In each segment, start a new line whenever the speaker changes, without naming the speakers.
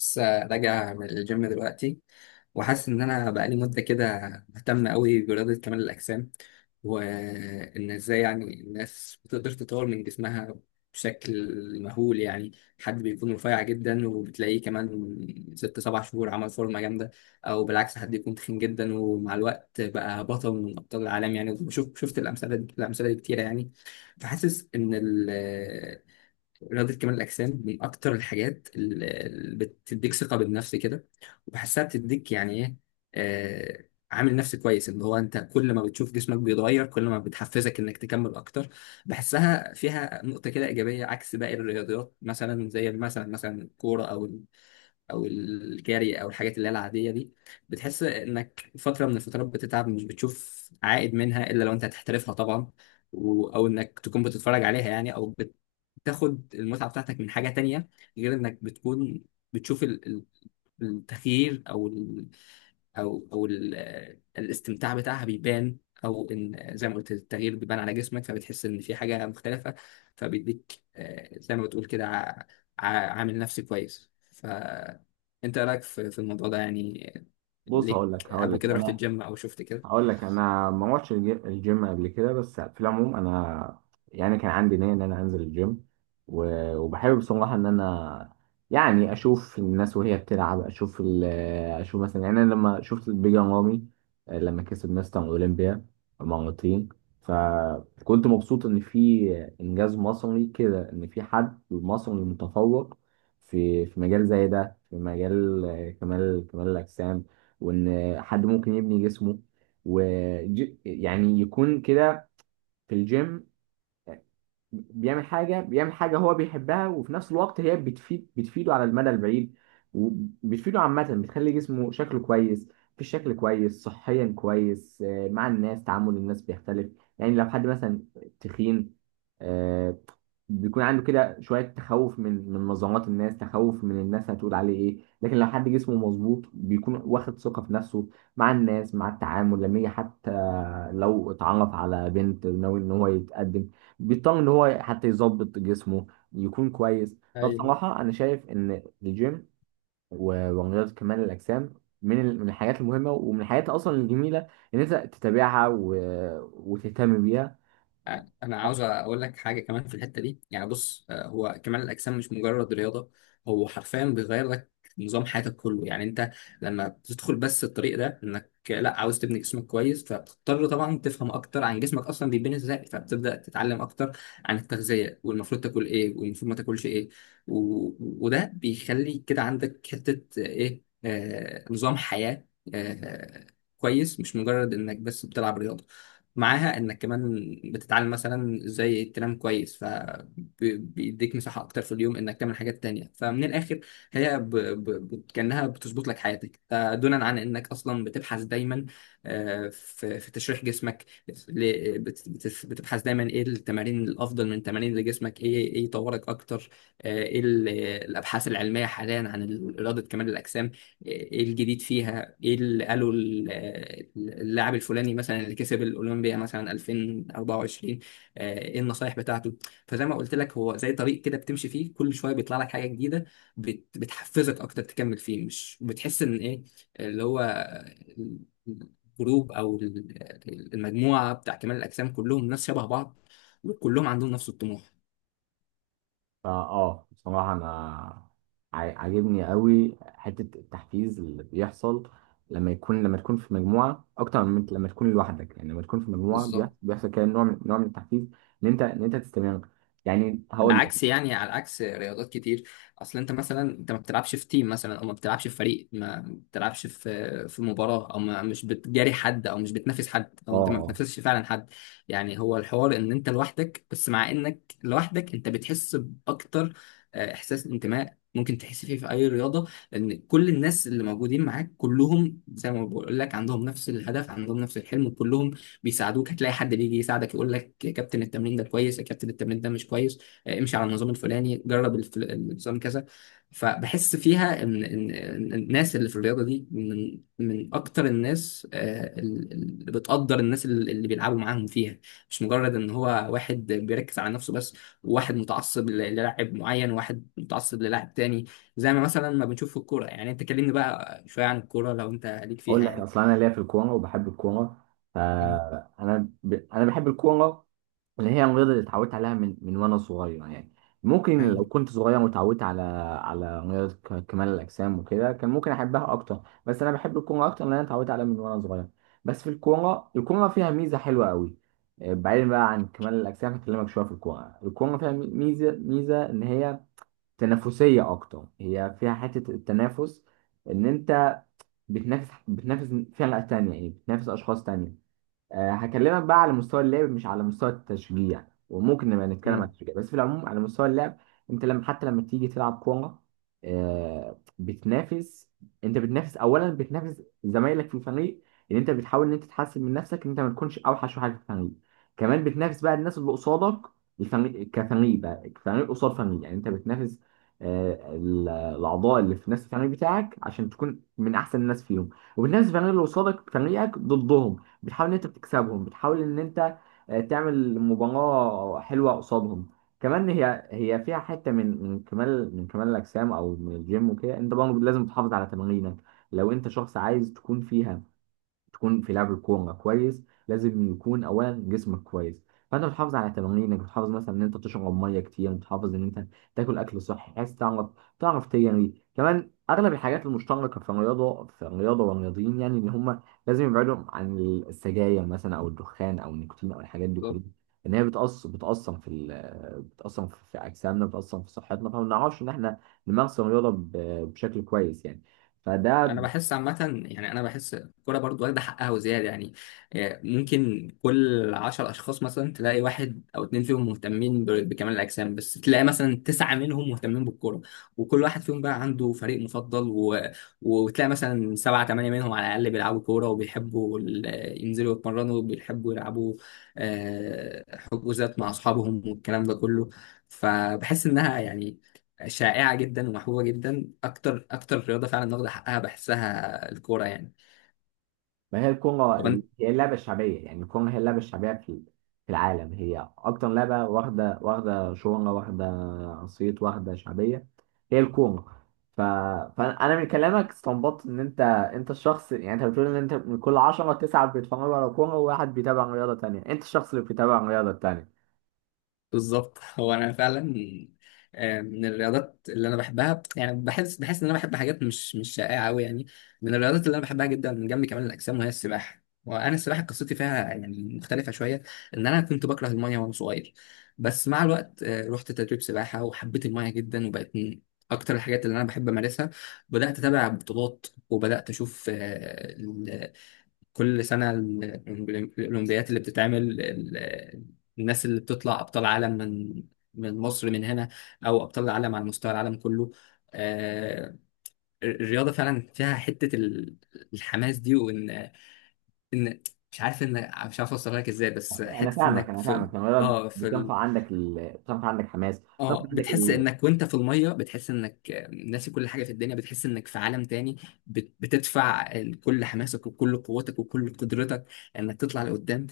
لسه راجع من الجيم دلوقتي، وحاسس ان انا بقالي مده كده مهتم قوي برياضه كمال الاجسام، وان ازاي يعني الناس بتقدر تطور من جسمها بشكل مهول يعني. حد بيكون رفيع جدا وبتلاقيه كمان ست سبع شهور عمل فورمه جامده، او بالعكس حد يكون تخين جدا ومع الوقت بقى بطل من ابطال العالم يعني. شفت الامثله دي كتيره يعني. فحاسس ان رياضة كمال الأجسام من أكتر الحاجات اللي بتديك ثقة بالنفس كده، وبحسها بتديك يعني إيه. عامل نفسي كويس، اللي هو أنت كل ما بتشوف جسمك بيتغير كل ما بتحفزك إنك تكمل أكتر. بحسها فيها نقطة كده إيجابية عكس باقي الرياضيات مثلا، زي مثلا الكورة أو او الجري او الحاجات اللي هي العاديه دي. بتحس انك فتره من الفترات بتتعب مش بتشوف عائد منها الا لو انت هتحترفها طبعا، او انك تكون بتتفرج عليها يعني، او بتاخد المتعه بتاعتك من حاجه تانية، غير انك بتكون بتشوف التغيير، او الاستمتاع بتاعها بيبان، او ان زي ما قلت التغيير بيبان على جسمك فبتحس ان في حاجه مختلفه. فبيديك زي ما بتقول كده ع- عامل نفسي كويس. فانت رايك في الموضوع ده يعني؟
بص،
ليك
هقول لك هقول
قبل
لك
كده رحت
انا
الجيم او شفت كده؟
هقول لك انا ما روحتش الجيم قبل كده. بس في العموم انا يعني كان عندي نيه ان انا انزل الجيم، وبحب بصراحه ان انا يعني اشوف الناس وهي بتلعب، اشوف مثلا. يعني انا لما شفت بيجان رامي، لما كسب مستر اولمبيا مرتين، فكنت مبسوط ان في انجاز مصري كده، ان في حد مصري متفوق في مجال زي ده، في مجال كمال الاجسام، وان حد ممكن يبني جسمه ويعني يكون كده في الجيم، بيعمل حاجة هو بيحبها، وفي نفس الوقت هي بتفيده على المدى البعيد، وبتفيده عامة، بتخلي جسمه شكله كويس، في الشكل كويس، صحيا كويس، مع الناس تعامل الناس بيختلف. يعني لو حد مثلا تخين، آه، بيكون عنده كده شوية تخوف من نظرات الناس، تخوف من الناس هتقول عليه ايه، لكن لو حد جسمه مظبوط بيكون واخد ثقة في نفسه مع الناس، مع التعامل، لما يجي حتى لو اتعرف على بنت ناوي ان هو يتقدم بيطمن ان هو حتى يظبط جسمه يكون كويس.
ايوه،
فبصراحه انا شايف ان الجيم ورياضه كمال الاجسام من الحاجات المهمه، ومن الحاجات اصلا الجميله ان انت تتابعها وتهتم بيها.
انا عاوز اقول لك حاجه كمان في الحته دي يعني. بص هو كمال الاجسام مش مجرد رياضه، هو حرفيا بيغير لك نظام حياتك كله يعني. انت لما بتدخل بس الطريق ده انك لا عاوز تبني جسمك كويس فبتضطر طبعا تفهم اكتر عن جسمك اصلا بيتبني ازاي، فبتبدا تتعلم اكتر عن التغذيه والمفروض تاكل ايه والمفروض ما تاكلش ايه، و... وده بيخلي كده عندك حته، ايه، نظام حياه آه كويس، مش مجرد انك بس بتلعب رياضه. معاها انك كمان بتتعلم مثلا ازاي تنام كويس، فبيديك مساحة اكتر في اليوم انك تعمل حاجات تانية. فمن الاخر هي كأنها بتظبط لك حياتك، ده دونا عن انك اصلا بتبحث دايما في تشريح جسمك، بتبحث دايما ايه التمارين الافضل من تمارين لجسمك، ايه ايه يطورك اكتر. ايه الابحاث العلمية حاليا عن رياضة كمال الاجسام، ايه الجديد فيها، ايه اللي قالوا اللاعب الفلاني مثلا اللي كسب الاولمبيا مثلا 2024. ايه النصايح بتاعته. فزي ما قلت لك هو زي طريق كده بتمشي فيه كل شويه بيطلع لك حاجه جديده، بتحفزك اكتر تكمل فيه، مش بتحس ان ايه اللي هو الجروب او المجموعه بتاع كمال الاجسام كلهم ناس شبه بعض، وكلهم عندهم نفس الطموح.
فا اه بصراحه انا عاجبني قوي حته التحفيز اللي بيحصل لما تكون في مجموعه، اكتر من لما تكون لوحدك. يعني لما تكون في مجموعه
بالظبط.
بيحصل كده نوع من، التحفيز ان انت، تستمر. يعني
على
هقول لك.
عكس يعني على عكس رياضات كتير، اصل انت مثلا انت ما بتلعبش في تيم مثلا، او ما بتلعبش في فريق، ما بتلعبش في مباراه، او ما مش بتجاري حد او مش بتنافس حد،
اه
او انت ما
آه.
بتنافسش فعلا حد. يعني هو الحوار ان انت لوحدك بس، مع انك لوحدك انت بتحس باكتر احساس انتماء ممكن تحس فيه في اي رياضه، لان كل الناس اللي موجودين معاك كلهم زي ما بقول لك عندهم نفس الهدف، عندهم نفس الحلم، كلهم بيساعدوك. هتلاقي حد بيجي يساعدك يقول لك يا كابتن التمرين ده كويس، يا كابتن التمرين ده مش كويس، امشي على النظام الفلاني، جرب النظام كذا. فبحس فيها ان ان إن الناس اللي في الرياضه دي من اكتر الناس، اللي بتقدر الناس اللي بيلعبوا معاهم فيها، مش مجرد ان هو واحد بيركز على نفسه بس، وواحد متعصب للاعب معين وواحد متعصب للاعب تاني، زي ما مثلا ما بنشوف في الكوره يعني. انت كلمني بقى شويه عن الكوره لو انت ليك
اقول
فيها
لك
يعني.
اصلا انا ليا في الكوره وبحب الكوره،
مم.
فانا ب... انا بحب الكوره، اللي هي الرياضه اللي اتعودت عليها من وانا صغير يعني. ممكن
يعني
لو كنت صغير واتعودت على رياضه كمال الاجسام وكده كان ممكن احبها اكتر، بس انا بحب الكوره اكتر لان انا اتعودت عليها من وانا صغير. بس في الكوره، فيها ميزه حلوه قوي. بعيدا بقى عن كمال الاجسام هكلمك شويه في الكوره فيها ميزه ان هي تنافسيه اكتر، هي فيها حته التنافس، ان انت بتنافس فئة تانية، يعني بتنافس أشخاص تانية. هكلمك بقى على مستوى اللعب مش على مستوى التشجيع، وممكن نبقى نتكلم عن
مم.
التشجيع، بس في العموم على مستوى اللعب، انت حتى لما تيجي تلعب كورة، بتنافس. انت بتنافس اولا بتنافس زمايلك في الفريق، ان انت بتحاول ان انت تحسن من نفسك، ان انت ما تكونش اوحش واحد في الفريق. كمان بتنافس بقى الناس اللي قصادك، الفريق كفريق بقى، فريق قصاد فريق. يعني انت بتنافس الاعضاء اللي في نفس الفريق بتاعك عشان تكون من احسن الناس فيهم، وبتنافس الفريق اللي قصادك، فريقك ضدهم، بتحاول ان انت بتكسبهم، بتحاول ان انت تعمل مباراة حلوة قصادهم. كمان هي فيها حتة من كمال الأجسام أو من الجيم وكده، أنت برضه لازم تحافظ على تمارينك، لو أنت شخص عايز تكون في لعب الكوره كويس، لازم يكون اولا جسمك كويس. فانت بتحافظ على تمارينك، بتحافظ مثلا ان انت تشرب ميه كتير، بتحافظ ان انت تاكل اكل صحي، بحيث تعرف تجري كمان. اغلب الحاجات المشتركه في الرياضه، والرياضيين يعني، ان هم لازم يبعدوا عن السجاير مثلا او الدخان او النيكوتين او الحاجات دي كلها، ان هي بتأثر في اجسامنا، بتأثر في صحتنا، فما بنعرفش ان احنا نمارس الرياضه بشكل كويس يعني. فده.
انا بحس عامه يعني، انا بحس الكوره برضو واخده حقها وزياده يعني. ممكن كل عشر اشخاص مثلا تلاقي واحد او اتنين فيهم مهتمين بكمال الاجسام، بس تلاقي مثلا تسعه منهم مهتمين بالكوره، وكل واحد فيهم بقى عنده فريق مفضل، وتلاقي مثلا سبعه ثمانيه منهم على الاقل بيلعبوا كوره، وبيحبوا ينزلوا يتمرنوا، وبيحبوا يلعبوا آه، حجوزات مع اصحابهم والكلام ده كله. فبحس انها يعني شائعة جدا ومحبوبة جدا، أكتر رياضة فعلا واخدة حقها بحسها الكورة يعني.
ما هي الكورة،
طب أنت؟
هي اللعبة الشعبية. يعني الكورة هي اللعبة الشعبية في العالم، هي أكتر لعبة واخدة، شهرة، واخدة صيت، واخدة شعبية، هي الكورة. ف... فأنا من كلامك استنبطت إن أنت الشخص. يعني أنت بتقول إن أنت من كل 10 9 بيتفرجوا على كورة و1 بيتابع رياضة تانية، أنت الشخص اللي بيتابع الرياضة التانية.
بالظبط. هو أنا فعلا من الرياضات اللي أنا بحبها يعني، بحس إن أنا بحب حاجات مش شائعة أوي يعني. من الرياضات اللي أنا بحبها جدا من جنب كمال الأجسام وهي السباحة. وأنا السباحة قصتي فيها يعني مختلفة شوية، إن أنا كنت بكره المية وأنا صغير، بس مع الوقت رحت تدريب سباحة وحبيت المية جدا، وبقت من أكتر الحاجات اللي أنا بحب أمارسها. بدأت أتابع بطولات، وبدأت أشوف كل سنة الأولمبيات اللي بتتعمل، الناس اللي بتطلع أبطال عالم من مصر من هنا، أو أبطال العالم على مستوى العالم كله. آه، الرياضة فعلا فيها حتة الحماس دي، وإن إن مش عارف إن مش عارف أوصلها لك إزاي، بس
أنا
حتة
فاهمك
إنك
أنا
في
فاهمك الرياضة
آه في
بتنفع
ال...
عندك بتنفع عندك حماس. بتنفع
اه
عندك
بتحس
ال...
انك وانت في الميه بتحس انك ناسي كل حاجه في الدنيا، بتحس انك في عالم تاني. بتدفع كل حماسك وكل قوتك وكل قدرتك انك تطلع لقدام.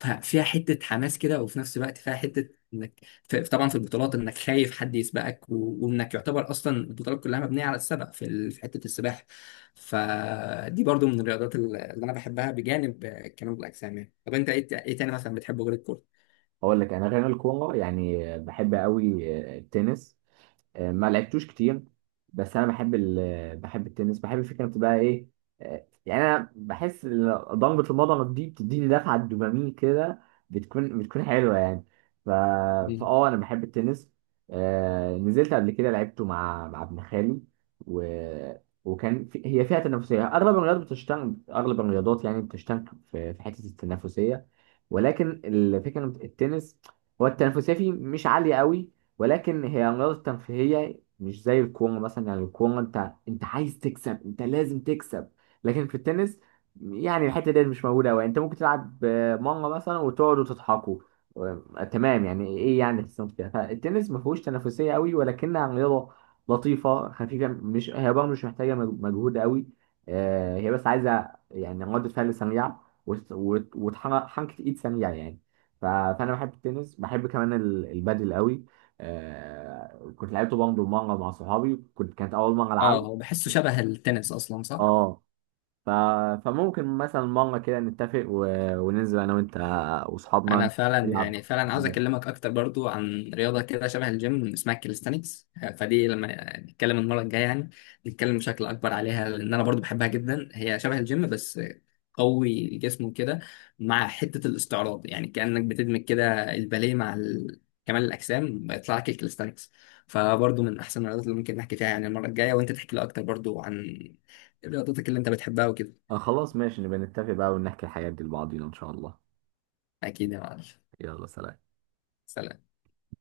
ففيها حته حماس كده، وفي نفس الوقت فيها حته انك طبعا في البطولات انك خايف حد يسبقك، وانك يعتبر اصلا البطولات كلها مبنيه على السبق في في حته السباحه. فدي برضو من الرياضات اللي انا بحبها بجانب كمال الاجسام يعني. طب انت ايه ايه تاني مثلا بتحبه غير الكوره؟
أقول لك أنا غير الكورة يعني بحب أوي التنس. ما لعبتوش كتير، بس انا بحب بحب التنس، بحب فكره بقى ايه. يعني انا بحس إن ضربه المضرب دي بتديني دفعه دوبامين كده، بتكون حلوه يعني. ف...
مم.
فاه انا بحب التنس. نزلت قبل كده لعبته مع ابن خالي، و... هي فيها تنافسيه. اغلب الرياضات بتشتغل، اغلب الرياضات يعني بتشتغل في حته التنافسيه، ولكن الفكره إن التنس هو التنافسيه فيه مش عاليه قوي، ولكن هي رياضة ترفيهية مش زي الكورة مثلا. يعني الكورة، انت عايز تكسب، انت لازم تكسب. لكن في التنس يعني الحتة دي مش موجودة أوي، انت ممكن تلعب مرة مثلا وتقعدوا تضحكوا، تمام يعني ايه، يعني تحسن فيها. فالتنس ما فيهوش تنافسية قوي، ولكنها رياضة لطيفة خفيفة، مش هي برضه مش محتاجة مجهود قوي. هي بس عايزة يعني ردة فعل سريعة، وتحرك حركة ايد سريعة يعني. فانا بحب التنس، بحب كمان البادل قوي. كنت لعبته برضه مانجا مع صحابي، كانت اول مانجا
اه،
العبه.
هو بحسه شبه التنس اصلا، صح؟
اه. ف... فممكن مثلا مانجا كده نتفق وننزل انا وانت
انا
واصحابنا
فعلا يعني،
نلعب.
فعلا عاوز اكلمك اكتر برضو عن رياضه كده شبه الجيم اسمها الكاليستانكس. فدي لما نتكلم المره الجايه يعني، نتكلم بشكل اكبر عليها، لان انا برضو بحبها جدا. هي شبه الجيم بس قوي الجسم وكده، مع حته الاستعراض يعني، كانك بتدمج كده الباليه مع كمال الاجسام بيطلع لك الكاليستانكس. فبرضو من احسن الرياضات اللي ممكن نحكي فيها يعني المره الجايه، وانت تحكي لي اكتر برضو عن رياضتك اللي انت بتحبها وكده.
آه خلاص ماشي، نبقى نتفق بقى ونحكي الحاجات دي لبعضينا ان شاء الله.
اكيد يا معلم.
يلا سلام.
سلام.